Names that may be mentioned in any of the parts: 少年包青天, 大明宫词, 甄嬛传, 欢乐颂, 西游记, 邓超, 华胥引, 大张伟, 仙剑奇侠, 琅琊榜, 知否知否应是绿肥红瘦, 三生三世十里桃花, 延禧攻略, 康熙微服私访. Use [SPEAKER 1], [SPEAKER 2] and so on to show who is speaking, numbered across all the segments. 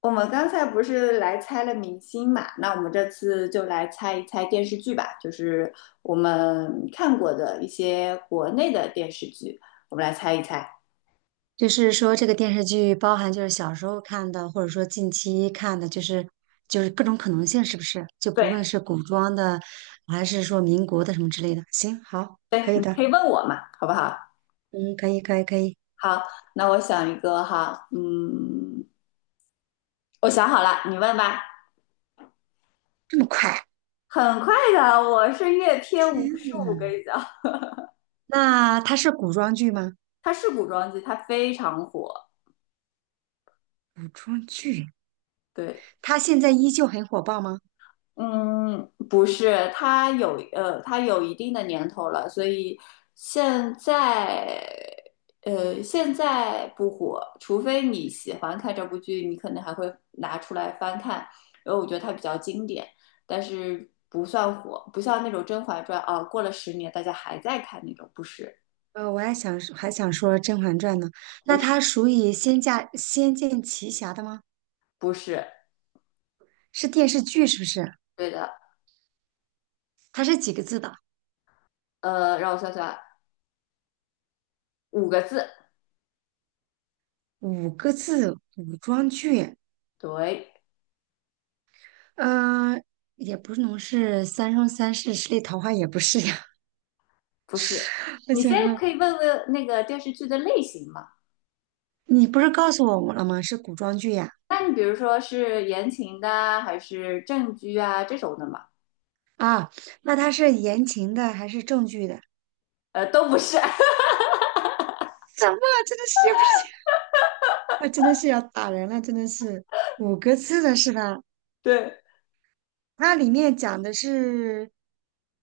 [SPEAKER 1] 我们刚才不是来猜了明星嘛，那我们这次就来猜一猜电视剧吧，我们看过的一些国内的电视剧，我们来猜一猜。
[SPEAKER 2] 就是说，这个电视剧包含就是小时候看的，或者说近期看的，就是各种可能性，是不是？就
[SPEAKER 1] 对，
[SPEAKER 2] 不论是古装的，还是说民国的什么之类的。行，好，
[SPEAKER 1] 对，
[SPEAKER 2] 可以
[SPEAKER 1] 你可
[SPEAKER 2] 的，
[SPEAKER 1] 以问我嘛，好不好？
[SPEAKER 2] 嗯，可以，可以，可以。
[SPEAKER 1] 好，那我想一个哈，嗯，我想好了，你问吧。
[SPEAKER 2] 这么快？
[SPEAKER 1] 很快的，我是阅片无数，我跟你讲，
[SPEAKER 2] 那它是古装剧吗？
[SPEAKER 1] 它是古装剧，它非常火。
[SPEAKER 2] 古装剧，
[SPEAKER 1] 对，
[SPEAKER 2] 它现在依旧很火爆吗？
[SPEAKER 1] 嗯，不是，它有它有一定的年头了，所以现在现在不火，除非你喜欢看这部剧，你可能还会拿出来翻看，因为我觉得它比较经典，但是不算火，不像那种《甄嬛传》啊，过了十年大家还在看那种，不是，
[SPEAKER 2] 我还想说《甄嬛传》呢。
[SPEAKER 1] 不
[SPEAKER 2] 那
[SPEAKER 1] 是，
[SPEAKER 2] 它属于仙家《仙剑奇侠》的吗？
[SPEAKER 1] 不是，
[SPEAKER 2] 是电视剧是不是？
[SPEAKER 1] 对的。
[SPEAKER 2] 它是几个字的？
[SPEAKER 1] 让我算算，五个字。
[SPEAKER 2] 五个字，古装剧。
[SPEAKER 1] 对，
[SPEAKER 2] 呃，也不能是三生三世十里桃花，也不是呀。
[SPEAKER 1] 不是，
[SPEAKER 2] 我
[SPEAKER 1] 你
[SPEAKER 2] 想
[SPEAKER 1] 先
[SPEAKER 2] 啊，
[SPEAKER 1] 可以问问那个电视剧的类型吗？
[SPEAKER 2] 你不是告诉我们了吗？是古装剧呀。
[SPEAKER 1] 那你比如说是言情的啊还是正剧啊这种的嘛？
[SPEAKER 2] 啊，那它是言情的还是正剧的？
[SPEAKER 1] 都不是。
[SPEAKER 2] 什么？真的是也不是，啊，真的是要打人了，真的是五个字的是吧？
[SPEAKER 1] 对，
[SPEAKER 2] 它里面讲的是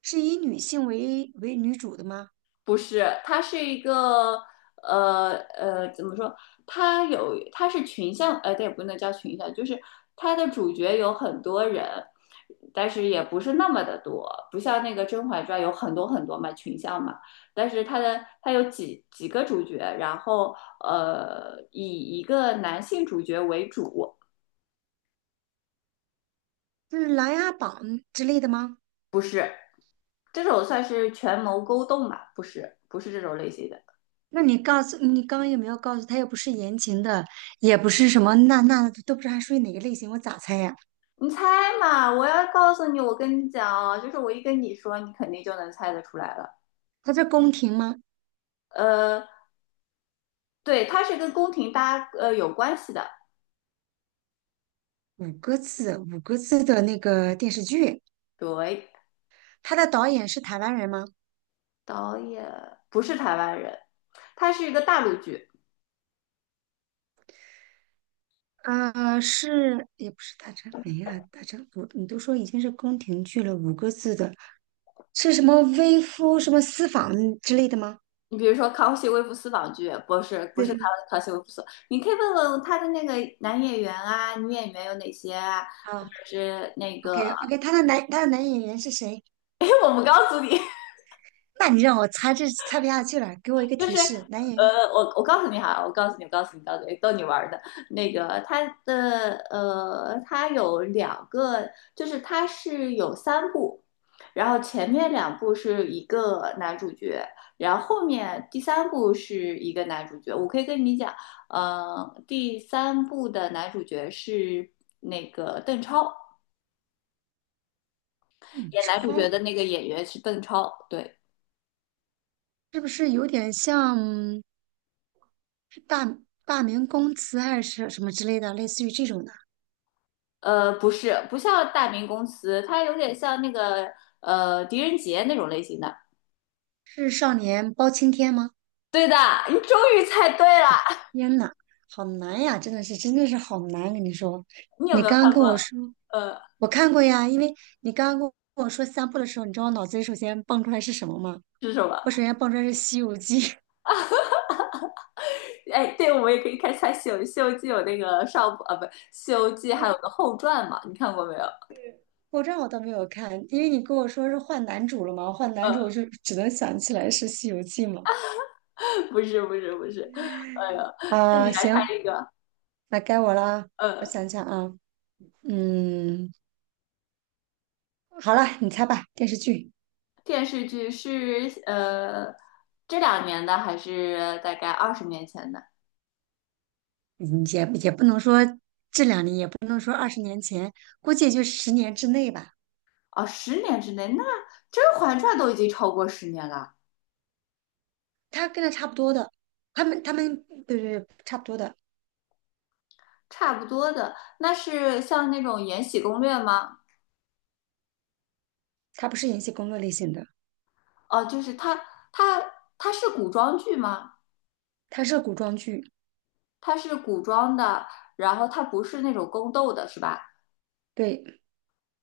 [SPEAKER 2] 是以女性为女主的吗？
[SPEAKER 1] 不是，它是一个怎么说？它是群像，对，不能叫群像，就是它的主角有很多人，但是也不是那么的多，不像那个《甄嬛传》有很多很多嘛群像嘛，但是它有几个主角，然后以一个男性主角为主。
[SPEAKER 2] 是《琅琊榜》之类的吗？
[SPEAKER 1] 这种算是权谋勾动吧？不是，不是这种类型的。
[SPEAKER 2] 那你告诉你刚刚有没有告诉他又不是言情的，也不是什么那都不知道它属于哪个类型，我咋猜呀？
[SPEAKER 1] 你猜嘛？我要告诉你，我跟你讲哦，就是我一跟你说，你肯定就能猜得出来了。
[SPEAKER 2] 他在宫廷吗？
[SPEAKER 1] 呃，对，他是跟宫廷有关系的。
[SPEAKER 2] 五个字的那个电视剧，
[SPEAKER 1] 对，
[SPEAKER 2] 他的导演是台湾人吗？
[SPEAKER 1] 导演不是台湾人，他是一个大陆剧。
[SPEAKER 2] 呃，是，也不是大张伟呀，大张，我你都说已经是宫廷剧了，五个字的是什么微夫什么私访之类的吗？
[SPEAKER 1] 你比如说《康熙微服私访》剧，不是
[SPEAKER 2] 对对对，
[SPEAKER 1] 康熙微服私，你可以问问他的那个男演员啊、女演员有哪些啊，或
[SPEAKER 2] 啊
[SPEAKER 1] 者是那个。
[SPEAKER 2] ，OK OK，他的男他的男演员是谁？
[SPEAKER 1] 哎，我不告诉你。
[SPEAKER 2] 那你让我猜这猜不下去了，给我一个
[SPEAKER 1] 就
[SPEAKER 2] 提
[SPEAKER 1] 是
[SPEAKER 2] 示，男演员
[SPEAKER 1] 呃，我我告诉你哈，我告诉你，逗你玩儿的。那个它的它有两个，就是它是有三部，然后前面两部是一个男主角，然后后面第三部是一个男主角。我可以跟你讲，第三部的男主角是那个邓超，
[SPEAKER 2] 邓
[SPEAKER 1] 演男主
[SPEAKER 2] 超
[SPEAKER 1] 角的那个演员是邓超，对。
[SPEAKER 2] 是不是有点像是大明宫词还是什么之类的，类似于这种的？
[SPEAKER 1] 不是，不像大明公司，它有点像那个狄仁杰那种类型的。
[SPEAKER 2] 是少年包青天吗？
[SPEAKER 1] 对的，你终于猜对了。
[SPEAKER 2] 天呐，好难呀！真的是，真的是好难。跟你说，
[SPEAKER 1] 你有
[SPEAKER 2] 你
[SPEAKER 1] 没有
[SPEAKER 2] 刚刚
[SPEAKER 1] 看
[SPEAKER 2] 跟
[SPEAKER 1] 过？
[SPEAKER 2] 我说，
[SPEAKER 1] 呃，
[SPEAKER 2] 我看过呀。因为你刚刚跟我说三部的时候，你知道我脑子里首先蹦出来是什么吗？
[SPEAKER 1] 是什么？
[SPEAKER 2] 我首先蹦出来是《西游记》，
[SPEAKER 1] 哎，对，我们也可以看一下西游记》有那个上部啊，不，《西游记》还有个后传嘛？你看过没有？
[SPEAKER 2] 我这我倒没有看，因为你跟我说是换男主了嘛，换男主我就只能想起来是《西游记》嘛。
[SPEAKER 1] 不是，不是，不是。哎呀，那你
[SPEAKER 2] 啊、
[SPEAKER 1] 来
[SPEAKER 2] 行，
[SPEAKER 1] 看一个。
[SPEAKER 2] 那该我了。我
[SPEAKER 1] 呃，
[SPEAKER 2] 想想啊，嗯，好了，你猜吧，电视剧，
[SPEAKER 1] 电视剧是这两年的，还是大概二十年前的？
[SPEAKER 2] 嗯也也不能说这两年也。不。年前，估计也就十年之内吧。
[SPEAKER 1] 哦，十年之内，那《甄嬛传》都已经超过十年了。
[SPEAKER 2] 他跟他差不多的，他们对对对，差不多的。
[SPEAKER 1] 差不多的。那是像那种《延禧攻略》吗？
[SPEAKER 2] 他不是演戏工作类型的，
[SPEAKER 1] 就是它，它，它是古装剧吗？
[SPEAKER 2] 他是古装剧，
[SPEAKER 1] 它是古装的，然后它不是那种宫斗的，是吧？
[SPEAKER 2] 对，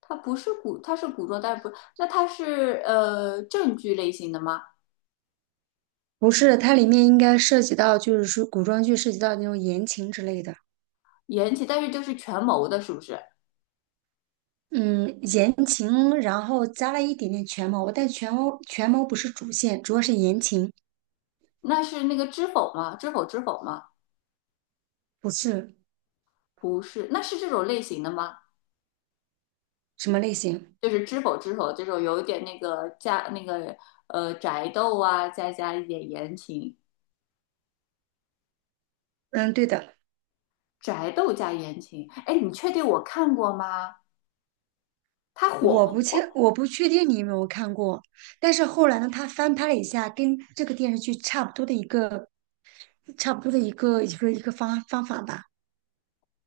[SPEAKER 1] 它不是古，它是古装，但是不，那它是正剧类型的吗？
[SPEAKER 2] 不是，它里面应该涉及到就是说古装剧涉及到那种言情之类的，
[SPEAKER 1] 延禧，但是就是权谋的，是不是？
[SPEAKER 2] 嗯，言情，然后加了一点点权谋，但权谋不是主线，主要是言情，
[SPEAKER 1] 那是那个知否吗？知否知否吗？
[SPEAKER 2] 不是
[SPEAKER 1] 不是，那是这种类型的吗？
[SPEAKER 2] 什么类型。
[SPEAKER 1] 就是知否知否这种有一点那个宅斗啊，再加一点言情，
[SPEAKER 2] 嗯，对的，
[SPEAKER 1] 宅斗加言情，哎，你确定我看过吗？它火不火？
[SPEAKER 2] 我不确定你有没有看过。但是后来呢，他翻拍了一下，跟这个电视剧差不多的一个差不多的一个一个方法吧。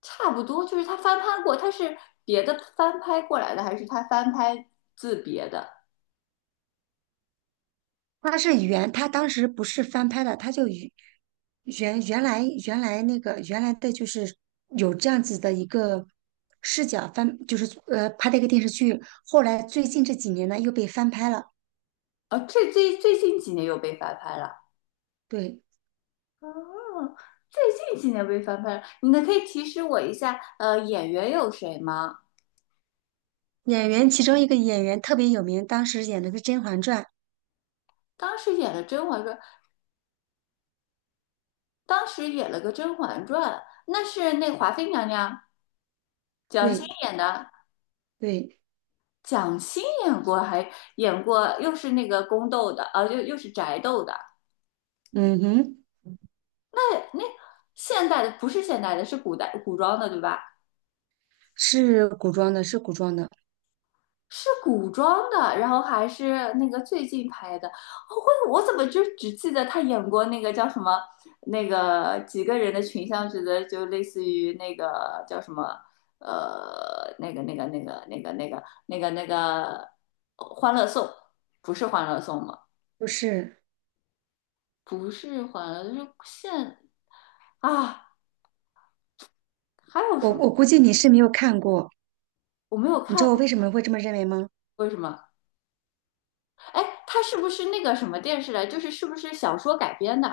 [SPEAKER 1] 差不多，就是它翻拍过，它是别的翻拍过来的，还是它翻拍自别的？
[SPEAKER 2] 它是原，它当时不是翻拍的，它就原原来那个原来的就是有这样子的一个视角翻，就是拍的一个电视剧。后来最近这几年呢又被翻拍了。
[SPEAKER 1] 啊，最近几年又被翻拍了。
[SPEAKER 2] 对，
[SPEAKER 1] 哦，最近几年被翻拍了，你能可以提示我一下，演员有谁吗？
[SPEAKER 2] 演员其中一个演员特别有名，当时演的是《甄嬛传》。
[SPEAKER 1] 当时演了《甄嬛传》，当时演了个《甄嬛传》，那是那华妃娘娘蒋欣
[SPEAKER 2] 对
[SPEAKER 1] 演的，
[SPEAKER 2] 对，
[SPEAKER 1] 蒋欣演过，还演过，又是那个宫斗的，啊，又是宅斗的。
[SPEAKER 2] 嗯哼，
[SPEAKER 1] 那那现代的不是现代的，是古代古装的，对吧？
[SPEAKER 2] 是古装的，是古装的，
[SPEAKER 1] 是古装的，然后还是那个最近拍的。哦我怎么就只记得他演过那个叫什么，那个几个人的群像剧的，就类似于那个叫什么，那个《欢乐颂》，不是《欢乐颂》吗？
[SPEAKER 2] 不是
[SPEAKER 1] 不是还了，就是现啊，还有什么？
[SPEAKER 2] 我估计你是没有看过。
[SPEAKER 1] 我没有
[SPEAKER 2] 你知
[SPEAKER 1] 看
[SPEAKER 2] 道我
[SPEAKER 1] 过
[SPEAKER 2] 为什么会这么认为吗？
[SPEAKER 1] 为什么？哎，它是不是那个什么电视来？就是是不是小说改编的？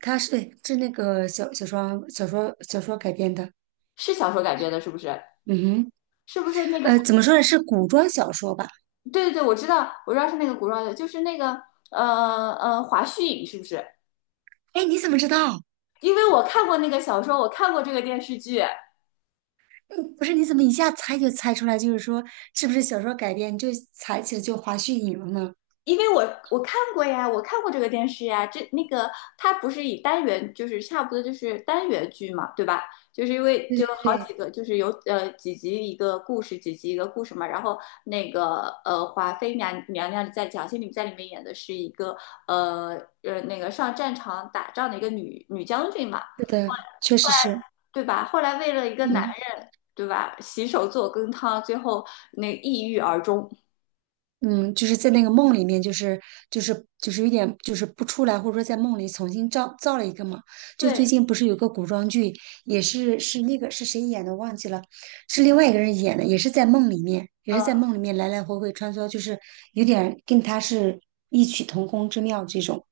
[SPEAKER 2] 他是对，是那个小说小说改编的。
[SPEAKER 1] 是小说改编的，是不是？
[SPEAKER 2] 嗯哼，
[SPEAKER 1] 是不是那个？
[SPEAKER 2] 呃，怎么说呢？是古装小说吧？
[SPEAKER 1] 对对对，我知道，我知道是那个古装的，就是那个华胥引，是不是？
[SPEAKER 2] 哎，你怎么知道？
[SPEAKER 1] 因为我看过那个小说，我看过这个电视剧。
[SPEAKER 2] 嗯不是，你怎么一下猜就猜出来？就是说，是不是小说改编？你就猜起来就华胥引了呢？
[SPEAKER 1] 因为我看过呀，我看过这个电视呀，这那个它不是以单元，就是差不多就是单元剧嘛，对吧？就是因为
[SPEAKER 2] 对
[SPEAKER 1] 就有
[SPEAKER 2] 对
[SPEAKER 1] 好几
[SPEAKER 2] 对，
[SPEAKER 1] 个，就是有几集一个故事，几集一个故事嘛。然后那个华妃娘娘在蒋欣里在里面演的是一个呃那个上战场打仗的一个女将军嘛，
[SPEAKER 2] 是的，确实是。
[SPEAKER 1] 对吧？后来为了一个男
[SPEAKER 2] 嗯。
[SPEAKER 1] 人，对吧？洗手做羹汤，最后那抑郁而终。
[SPEAKER 2] 嗯，就是在那个梦里面，就是就是有点就是不出来，或者说在梦里重新造了一个嘛。就
[SPEAKER 1] 对，
[SPEAKER 2] 最近不是有个古装剧，也是那个是谁演的忘记了，是另外一个人演的，也是在梦里面，也是
[SPEAKER 1] 嗯、
[SPEAKER 2] 在梦里面来来回回穿梭，就是有点跟他是异曲同工之妙这种。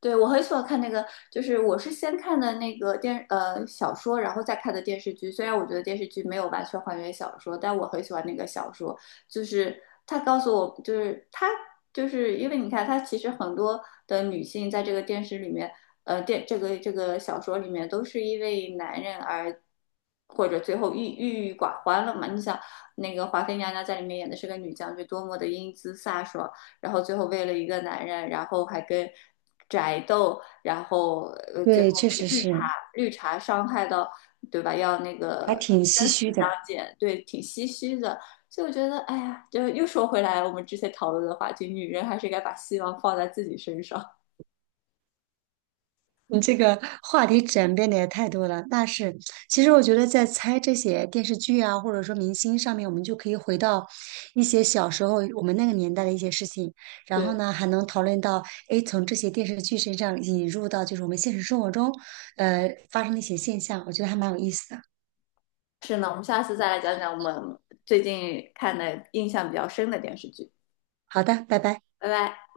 [SPEAKER 1] 对，我很喜欢看那个，就是我是先看的那个小说，然后再看的电视剧。虽然我觉得电视剧没有完全还原小说，但我很喜欢那个小说，就是他告诉我，就是他就是因为你看，他其实很多的女性在这个电视里面，呃电这个这个小说里面都是因为男人而。或者最后郁郁寡欢了嘛？你想，那个华妃娘娘在里面演的是个女将军，多么的英姿飒爽，然后最后为了一个男人，然后还跟宅斗，然后最后
[SPEAKER 2] 对，确实
[SPEAKER 1] 被绿茶
[SPEAKER 2] 是，
[SPEAKER 1] 伤害到，对吧？要那
[SPEAKER 2] 还
[SPEAKER 1] 个
[SPEAKER 2] 挺唏
[SPEAKER 1] 生
[SPEAKER 2] 嘘
[SPEAKER 1] 死相
[SPEAKER 2] 的。
[SPEAKER 1] 见，对，挺唏嘘的。所以我觉得，哎呀，就又说回来，我们之前讨论的话题，女人还是该把希望放在自己身上。
[SPEAKER 2] 你这个话题转变的也太多了，那是。其实我觉得，在猜这些电视剧啊，或者说明星上面，我们就可以回到一些小时候我们那个年代的一些事情，然后
[SPEAKER 1] 对，
[SPEAKER 2] 呢，还能讨论到，诶，从这些电视剧身上引入到就是我们现实生活中，呃，发生的一些现象，我觉得还蛮有意思的。
[SPEAKER 1] 是呢，我们下次再来讲讲我们最近看的印象比较深的电视剧。
[SPEAKER 2] 好的，拜拜。
[SPEAKER 1] 拜拜。